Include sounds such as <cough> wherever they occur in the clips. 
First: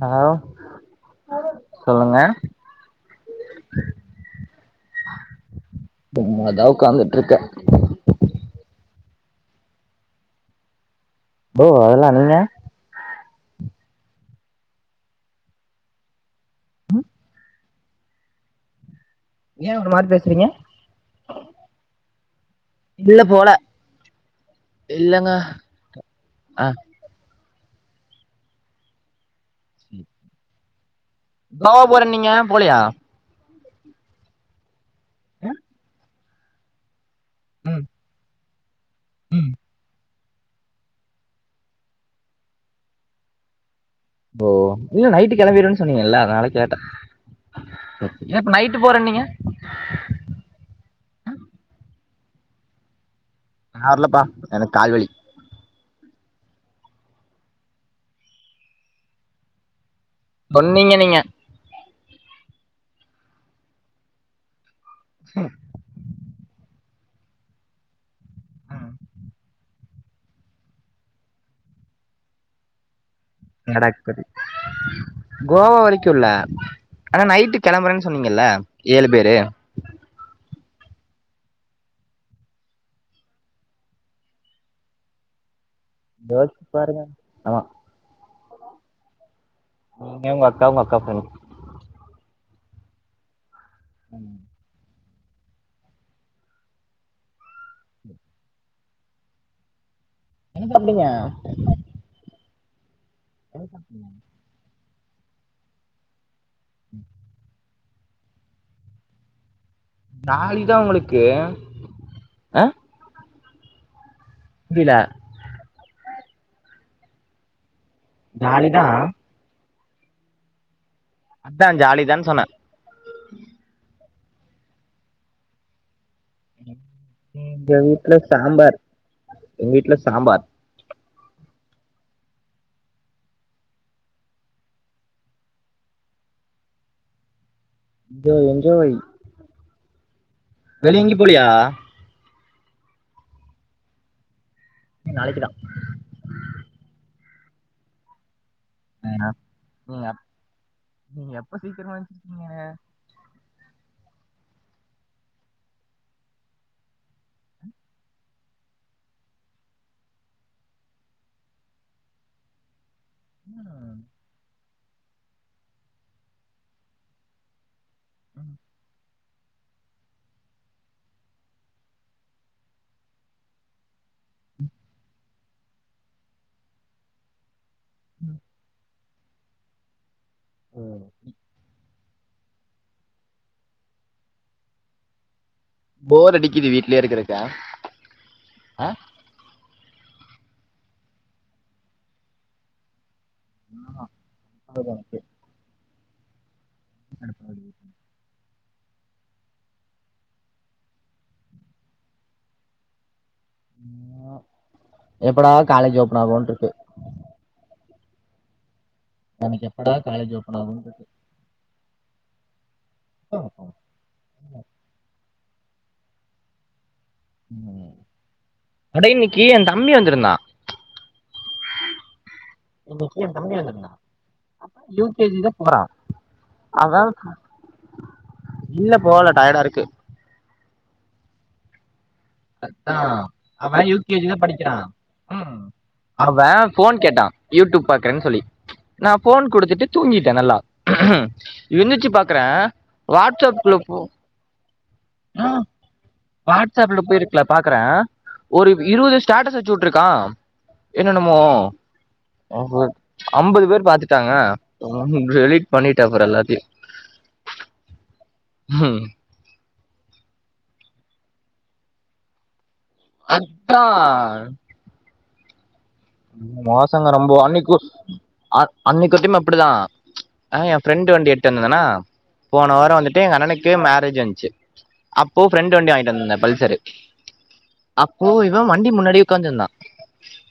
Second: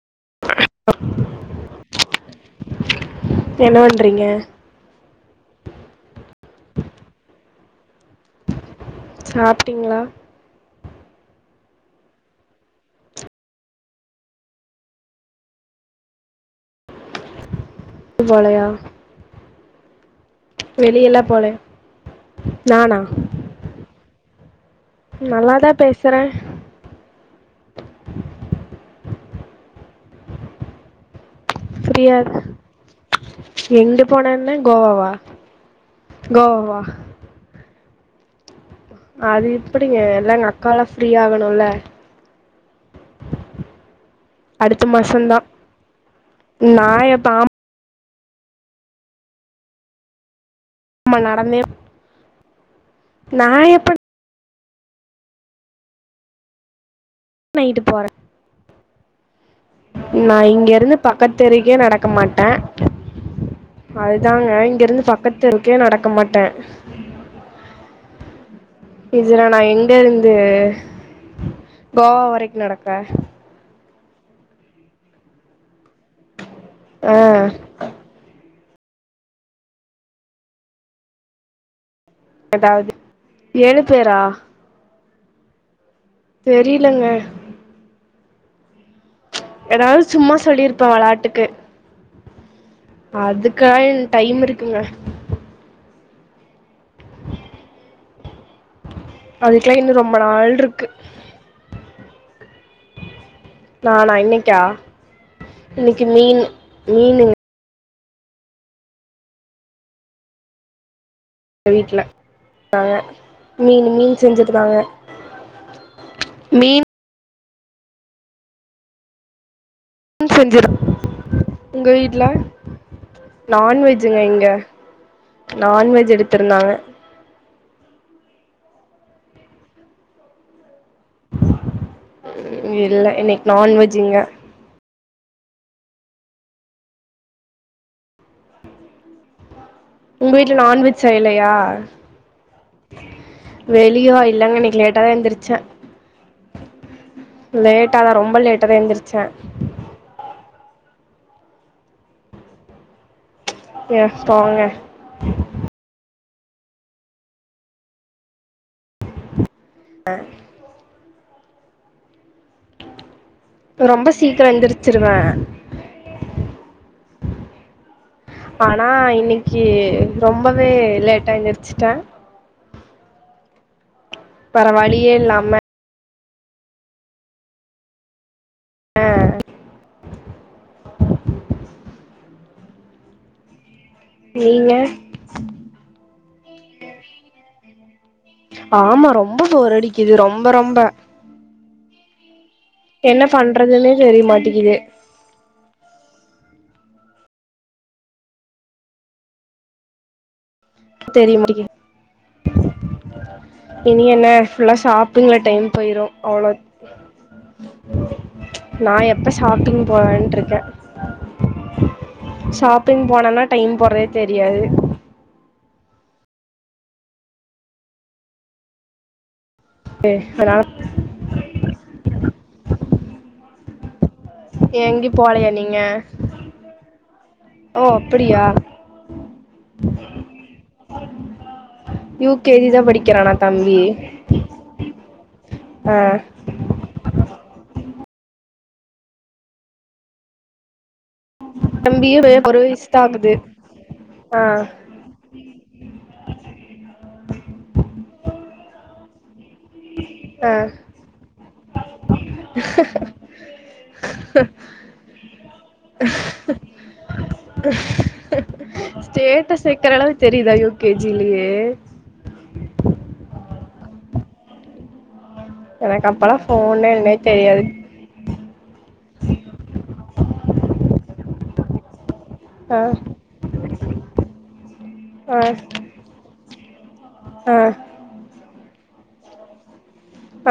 Hello சொல்லுங்க என்ன பண்றீங்க சும்மா தான் உட்காந்துட்டு இருக்கே சாப்பிட்டீங்களா ஓ அதெல்லா நீங்க <inaudible> போளையா ஏ ஒரு மாதிரி பேசுறீங்க வெளிய எல்லாம் போல நானா இல்ல போல இல்லங்க நல்லாதான் பேசுறேன் ஆ <unintelligible> கோவா போறனிங்க போலியா எங்க போனன்ன கோவாவா ஆஹ கோவா வா ம் அது ம் இப்படிங்க எல்லா எங்க அக்கால்லா ஃப்ரீ ஆகணுல்ல ஓ இல்ல நைட்டு கெளம்பிடுவேன் சொன்னீங்கல்ல அதனால கேட்டே நான் எப்போ ஏ இப்ப நைட்டு போறேனீங்க அம்மா நடந்தே நான் நா எப்போ வரலபா எனக்கு கால்வலி நைட்டு போறே நா இங்க சொன்னீங்க இருந்து நீங்க பக்கத்து தெருக்கே நடக் க்க மாட்டே அதுதாங்க இங்கிருந்து பக்கத் தெருக்கே நடக்க மாட்டே இதுல நா எங்க இருந்து கோவா வரைக்கு நடக்க <unintelligible> கோவா வரைக் கு இல்ல ஆனா நைட்டு ஆ கெளம்பறேன்னு சொன்னீங்கல்ல ஏழு பேரு தாவது ஏழு பேரா யோசிச்சு பாருங்க தெரியலங்க ஆமா ஏதாவது நீங்க சும்மா உங்க அக்கா உங்க சொல்லியிருப்ப அக்கா ஃப்ரெண்ட் வெளாட்டுக்கு அதுக் காய டைம் இருக்குங்க அதுக்கெல்லாம் இன்னும் ரொம்ப ரொம்ப நாள் எனக்கு இருக்கு அப்டிங்க நானா இன்னைக்கா இன்னக்கி மீன் நீனு நாலி தா உங்களுக்கு வீட்டு்ல ஆ நாங்க மீன் மீன் செஞ்சிருந்தாங்க புரில மீன் ஜாலி தா மீன் செஞ்ச அதா உங்க வீட்ல ஜாலிதான் சொன்ன நான்வெஜ் துங்க நான்வெஜ் எடுத்து ம் <unintelligible> சாம்பார் எங்க வீட்ல சாம்பார் உ இல்ல இன்னைக்கு நான் வெஜ்ங்க ஜோ என்ஜோய் உங்க வீட்ல நான்விஜ் செய்லையா வெளியா இல்லங்க கில் லேட்டாதா நாளைக்குதா எந்திச்சா லேட்டாதா ரொம்ப லேட் டர எந்திரிச்சே நீங்க நீங்க எப்ப சீக்கிரமா எந்திச்சிருக்கீங்க எஸ் <unintelligible> ஹ ஆ ரொம்ப சீக்கிரோ எந்திரிச்சிருவே ஆனா இன்னிக் கி ரொம்பவே லேட்டா எந்திருச்சிட்டே பரவழியே இல்லாம ம் ஆ நீங்க போர் அடிக்குது வீட்லயே இருக்கிருக்க ஆமா ரொம்ப போர் அடிக்கு இது ரொம்ப ரொம்ப என்ன பண்றதுன்னே தெரிய மாட்டேங்குது எடப்பாடி <inaudible> தெரிய முடியே இனி என்ன ஃபுல்லா ஷாப்பிங்ல எப்படா டைம் காலேஜ் போயிரும் ஓபன் ஆகும்னு அவ்ளோ இருக்கு நான் எப்போ எனக்கு ஷாப்பிங் எப்படா காலேஜ் போவேன்று ஓபன் இருக்கேன் ஆகும்னு இருக்கு சாப் ஷாப்பிங் போனனா டைம் போறதே தெரியாது கடை இன் கிஎன் தம்பி வந்திருந்தான் அதனால ன்னைகீ என் தம்பி வந்திருந்தான் எங்கயும் யூகேஜி போலையா தான் நீங்க? போறான் அத ஓ அப்படியா? இல்ல போகல டயர்டா இருக்கு உ அதா அவ யூ கே ஜி தா படிக்கிறா ஆ. அவன் போன் கேட்டான் யூடியூப் பாக்குறேன்னு சொல்லி நா போன் கொடுத்துட்டு தூங்கிட்டேன் நல்லா எந்துச்சு தம்பியும் பாக்குறேன் ஒரு வயசு தான் ஆகுது. வாட்ஸ்ப் குல்ல போ ஆ. வாட்ஸ்ப்ல போய இருக்கல பாக்குறே ஒரு இருபது ஸ்டஸ் வச்சு விட்டுருக்க ஆ என்னமோ அம்பது பேர் பாத்துட்டாங்க டெலிட் ம் சஸ்டேட்டஸ் வைக்கிற அளவுக்கு தெரிதா யூ கே ஜி இல்லயே அதா எனக்கு அப்பல்லா ஃபோனே மோசங்க என்னனே ரொம்ப தெரியாது அன்னைக்கு அன்னனைக்குத்தியம அப்படித்தா ஆஹ் என் ஃப்ரெண்ட் வண்டி எட்டு வந்ததுனா போன ஆ வாரம் வந்துட்டு எங்க அண்ணனுக்கு மேரேஜ் வந்துச்சு ஆ அப்போ ஃப்ரெண்ட் வண்டி வாங்கிட்டு வந்தேன் பல்சரு ஆ அப்போ இவ வண்டி முன்னாடி உட்காந்து இருந்தா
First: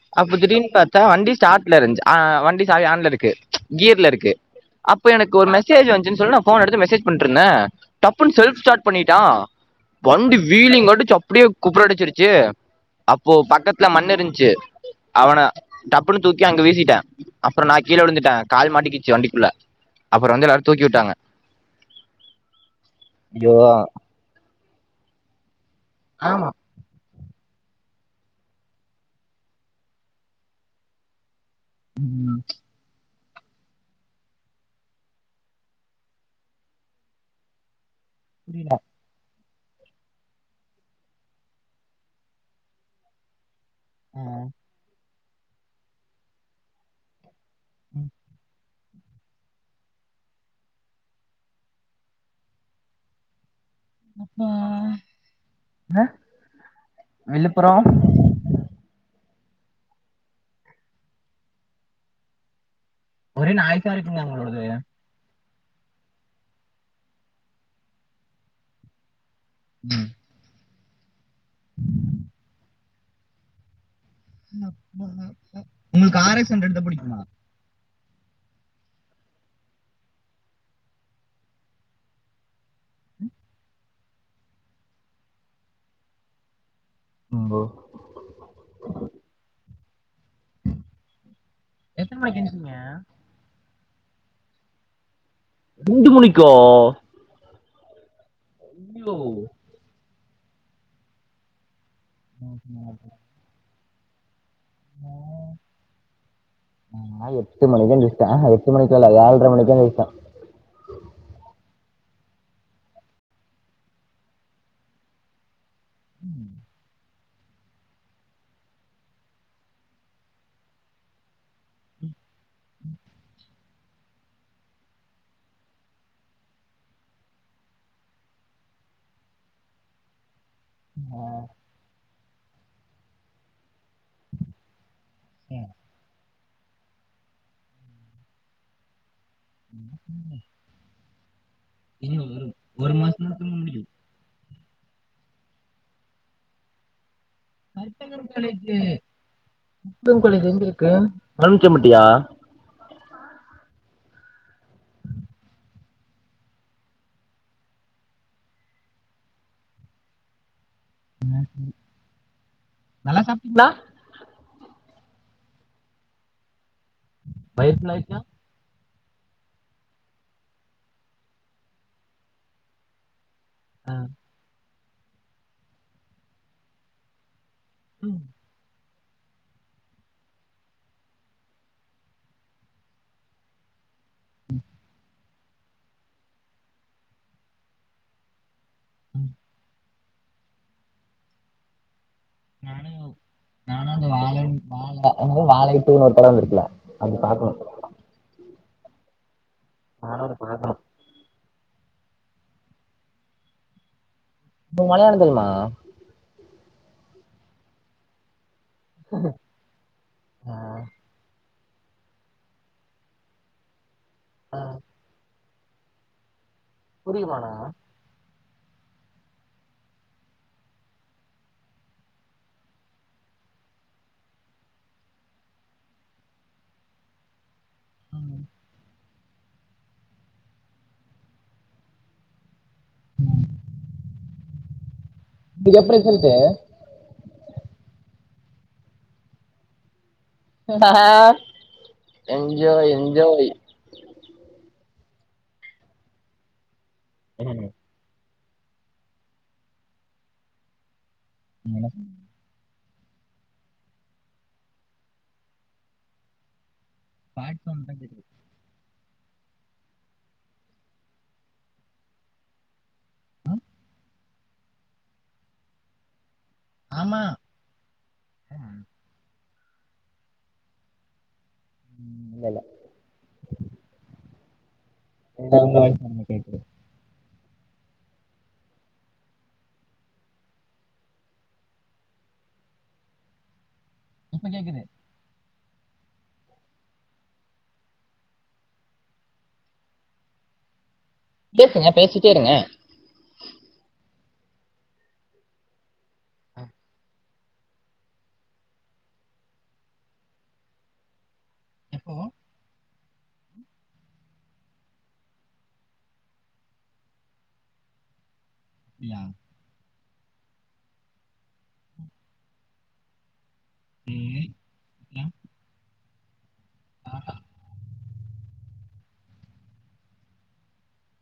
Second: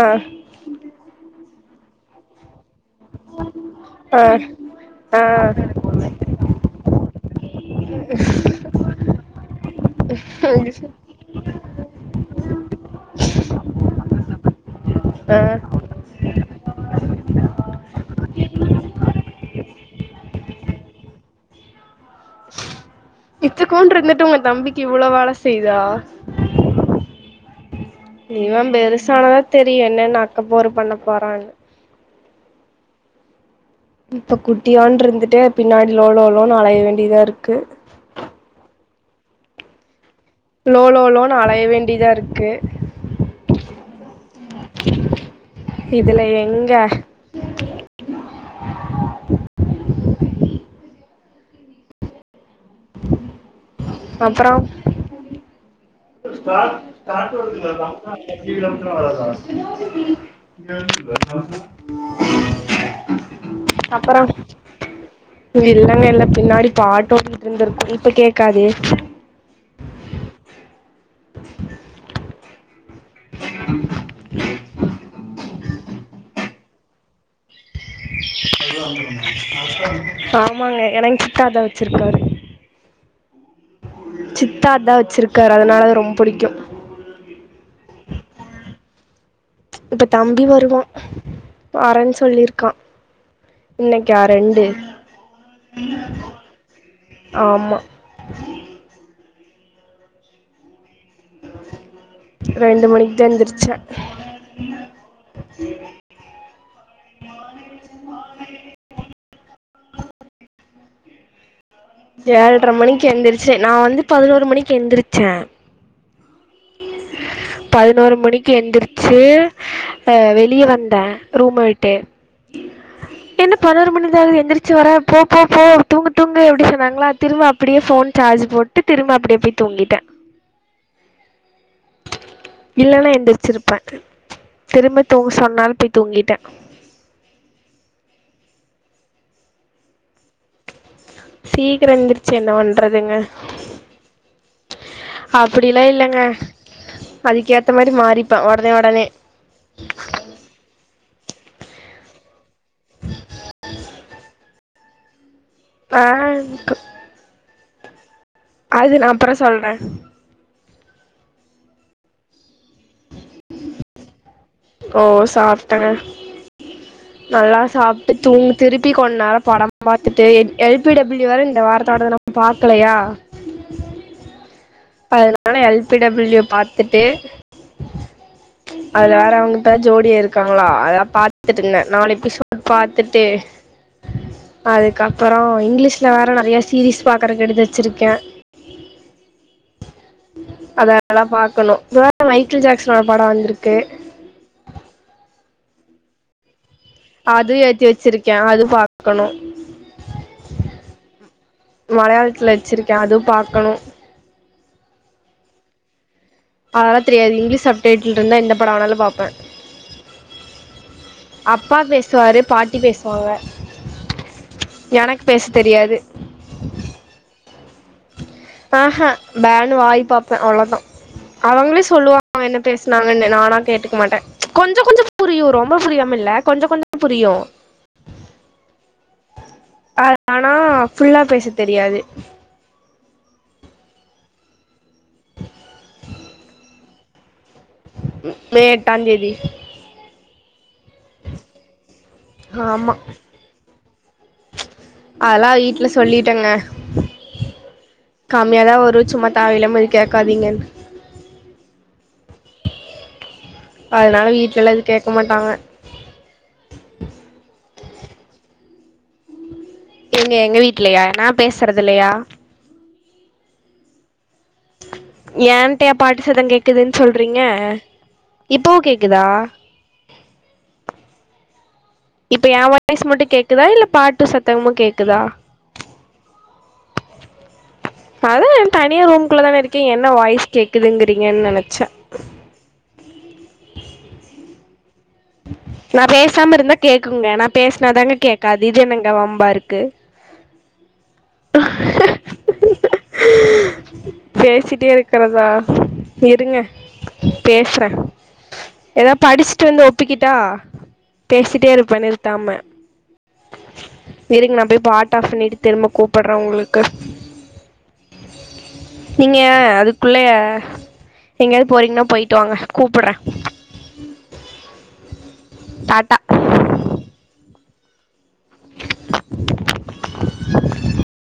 ஆ அப்ப திடின்னு பாரத்தா வண்டி ஸ்டார்ட் ல இருதுசு வண்டி சாவி ஆன்ல இருக்கு கியர்ல ஆ இருக்கு அப்ப ஆ எனக்கு ஒரு மெஜ் வந்துசு சொல்ல நா போன் எடுத்து மெசேஜ் பண்ணிட்டு இருந்த டப்னு செல்ஃப் ஸ்டார் பண்ணிடா வண்டி வில்லிங் அடிச்சி அப்படியே குபுர அடிச்சிடுச்சு அப்போ பக்கத்துல மண் இருந்துச்சு ஆ அவன டப்புனு தூக்கி அங்க வீசிட்டே அப்பற நா கீழே விழுந்துட்ட கால் மாட்டக்குச்சு வண்டிக்குள்ள அப்பற வந்து எல்லாரு தூக்கி விட்டாங்க இத்துக்கூண்டு இருந்துட்டு உங்க தம்பி க்கி இவ்ளோ வேல செய் தா இவம் பெருசானதா தெரியு என்னன்ன அக்கப்போரு பண்ண போறான்னு உம் இப்ப குட்டியான்டு இருந்துட்டே பின்னாடி லோலோ லோன்னு அலைய வேண்டியதா இருக்கு புரியல லோலோ லோனூ அலைய வேண்டியதா இருக்கு <inaudible> இதுல எங்க உம் <inaudible> அப்போ ்ட வ என் ஒரே நாய்ஸா இருக்குங்க உங்களோடது இல்லங்க இல்ல பின்னாடி பாட்டோடிட்டு இருந்துருக்கு இப்ப கேக்காதே ம் உங்களுக்கு ஆர் எக்ஸ் ஹன்ட்ரடு தா புடிக்குமா ஆமாங்க <unintelligible> அத வச்சிருக்காரு ம் சித்தா அதா வச்சிருக்காரு அதனால அது ரொம்ப புடிக்கு இப்ப தம்பி வருவான் வரேன்னு சொல்லிருக்கா இன்னைக்கா ரெண்டு ரெண்டு மணிக்கா உ அய்யோ ஆஹ் ரெண்டு மணிக்கு தா எந்துருச்சே நா எட்டு மணிக்கு தா எந்திரிச்சே எட்டு மணிக்கு லா இல்ல ஏழ்ற மணிக்கு <unintelligible> ஏழ்ற மணிக்கு எந்துருச்சு நா வந்து பதினோரு மணிக்கு எந்திரிச்சே பதினோரு மணிக்கு எந்திரிச்சு ஆஹ் வெளிய வந்த ரூம விட்டு என்ன பதினோரு மணிதான எந்திரிச்சு வர்ற போ போ போ தூங்கு தூங்கு அப்டி னாங்களா திரும்ப அப்படியே ஃபோன் சார்ஜ் போட்டு திரும்ப அப்படியே போய் தூங்கிட்டே அ இல்லன்னா எந்திருச்சிருப்பே திரும்ப தூங்க சொன்னாலும் போய் தூங்கிட்டேன் உம் சீக்கிரம் எந்துரிச்சு என்ன பண்றதுங்க அப்படிலாம் இல்லைங்க கற்பகம் காலேஜ்ஜு <unintelligible> எங்க இருக்கு மலுமிச்சம்பட்டியா ஆ அது நான் அப்புறம் சொல்றேன் நல்லா சாப்டீங்களா ஓ சாப்டெங்க நல்லா சாப்பிட்டு தூங்கு திருப் ப்பி கொஞ்ச நேரம் படம் பார்துட்டு எல் பி டபிள்யூ வேற இந்த வாரத்தோடத்த நான் பாக்கலையா ஆஹ் அதனால எல் பி டபிள்யூ பாத்துட்டு உம் அது வேற அவங்கிட்ட ஜோடியா இருக்காங்களா அதான் பாத்துட்டு இருந்த நாலு எபிசோட் பாத்துட்டு அதுக்கா அப்புறம் இங்கிலீஷ்ல வேற நறைய சீரிஸ் பாக்குறக்கு எடுத்து வெச்சிருக்கேன் அதெல்லா பாக்கணு மைக்கேல் நானு ஜாக்சனோட படோ வந்திருக்கு நானு அந்த வாழ வாழ வாழைட்டுனு ஒரு படோ வந்திருக்கல்ல அது ஏத்தி வெச்சிருக்கேன் அது பாக்கணு நானு அத பாக்கனு மலையாளத்துல வெச்சிருக்கேன் அதுவு பாக்கணு உனக்கு மலையாளோ தெரியுமா அதெல்லாந் தெரியாது இங்கிலீஷ் அப்டேட்ல இருந்தா என்ன ஆஹ் அப்பா பேசுவார் பாட்டி பேசுவாங்க எனக்கு பேச தெரியாது புரியுமா ஆஹ்ஹ பேன்னு வாய் பாப்ப அவ்ளவுதா அவுங்களே சொல்லுவாங்க என்ன பேசினாங்கன்னு நானா கேட்டுக்க மாட்ட ப்ச் கொஞ்சோ கொஞ்சோ புரியு ரொம்ப புரியாம இல்ல கொஞ்சோ கொஞ்சோ புரியு அ ஆனா ஃபுல்லா பேச தெரியாது இங்க எப்படி சொல்த உ மே எட்டாம் தேதி <unintelligible> எஞ்ஜாய் ஆமா எஞ்ஜாய் அதெல்லா வீட்டுல சொல்லிட்டேங்க உம் கம்மியாதான் ஒரு சும்மா தேவையில்லாம எது கேக்காதீங்க நீங்க என்ன சொன்னேங்க அதனால வீட்டுல எல்லா எது கேட்க மாட்டாங்க பாட் சவுண்ட் தான் கேக்குது எங்க எங்க வீட்டுலையா நான் பேசுறது இல்லையா ஏன்ட்டைய பாட்டு சத்தம் கேக் கேக்குதுன்னு சொல்றீங்க இப்பவும் கேக்குதா இப்ப என் வாய்சு மட்டும் கேக்குதா இல்ல பாட்டு சத் தம்மு கேக் <unintelligible> கேக்குது அதான் நான் தனியா ரூம்கள்ள தானே இருக்கேன் என்ன வாய்ஸ் கேக்குதுங்கறீங்கன்னு நெனைச்சேன் இப்ப கேக்குது நான் பேசாம இருந்தா கேக்குங்க நான் பேசுனாதாங்க கேக்காது இது என்னங்க வம்பா இருக்கு பேசுங்க பேசிட்டே இருங்க பேசிட்டே இருக்கிறதா இருங்க பேசுறேன் ஏதாவ படிச்சுட்டு வந்து ஒப் ஒப்பிகிட்டா பேசிட்டே இருப்பேன் நிறுத்தாம இருங்க நான் போய் பாட்டு ஆஃப் பண்ணிட்டு திரும்ப கூப்பிடுறேன் உங்களுக்கு நீங்க அது க்குள்ளே எங்கேயாவது போறீங்கன்னா போயிட்டு வாங்க கூப்பிட்றேன் உம் ஏன் டாடா